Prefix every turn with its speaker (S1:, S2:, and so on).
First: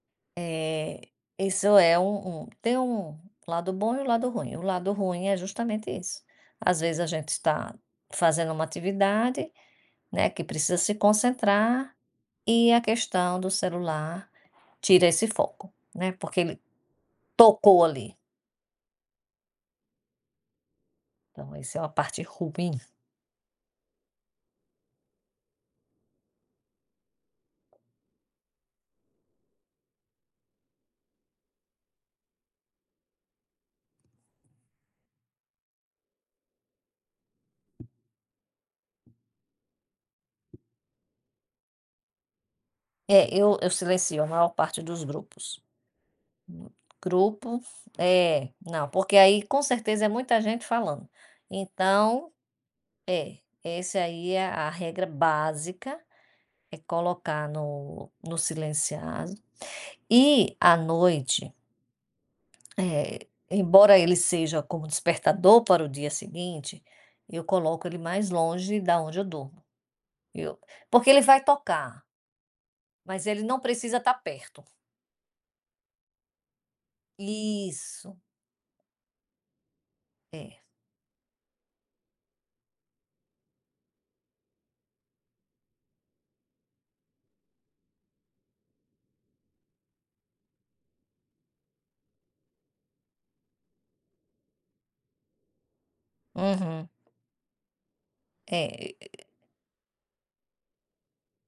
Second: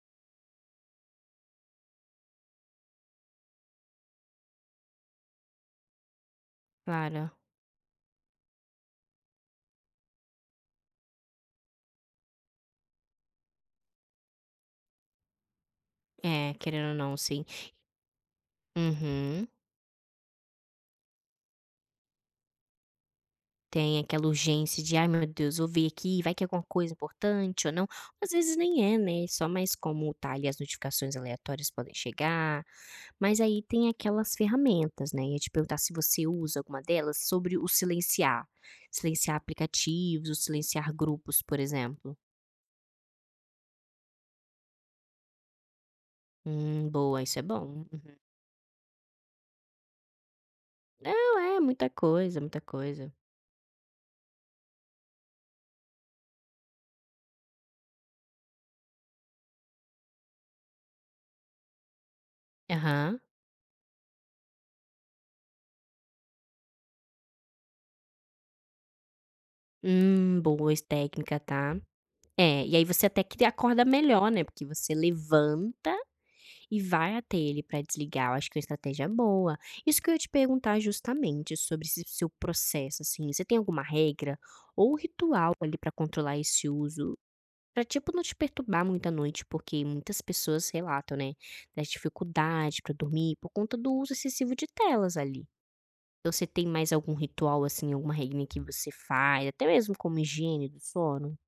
S1: É, isso é um um tem um lado bom e um lado ruim, o lado ruim é justamente isso. Às vezes a gente
S2: Clara.
S1: está fazendo uma atividade, né, que precisa se concentrar, e a questão do celular tira esse foco, né, porque
S2: É,
S1: ele
S2: querendo ou não, sim.
S1: tocou ali.
S2: Uhum.
S1: Então isso é uma parte ruim.
S2: Tem aquela urgência de: "Ai meu Deus, vou ver aqui, vai que é alguma coisa importante ou não", às vezes nem é, né, só mas como tá ali, as notificações aleatórias podem chegar. Mas aí tem aquelas ferramentas, né, e eu ia te perguntar se você usa alguma delas sobre o silenciar. Silenciar aplicativos, o silenciar grupos, por exemplo.
S1: É, eu eu silêncio a maior parte dos grupos.
S2: Hum, boa, isso é
S1: Grupo
S2: bom, uhum.
S1: é, não, porque aí com certeza é muita gente falando.
S2: Não, é muita
S1: Então,
S2: coisa, muita coisa.
S1: é, essa aí é a regra básica, é colocar no no silenciado. E à noite
S2: Aham.
S1: Eh, embora ele seja como despertador para o dia seguinte, eu coloco ele mais longe da onde eu durmo.
S2: Hum,
S1: Eu,
S2: boa es
S1: porque ele
S2: técnica,
S1: vai
S2: está.
S1: tocar.
S2: É, e aí você até
S1: Mas ele
S2: que
S1: não
S2: acorda
S1: precisa estar
S2: melhor, né,
S1: perto.
S2: porque você levanta e vai até ele para
S1: Isso.
S2: desligar, eu acho que é uma estratégia boa. Isso que eu ia te
S1: É.
S2: perguntar justamente sobre esse seu processo assim, você tem alguma regra, ou o ritual ali para controlar esse uso? Para tipo não te perturbar muito à noite, porque muitas pessoas relatam, né, da dificuldade para dormir por conta do uso excessivo de telas ali. Então você tem
S1: Uhum.
S2: mais algum ritual assim, alguma regrinha que você
S1: É.
S2: faz, até mesmo como higiene do sono?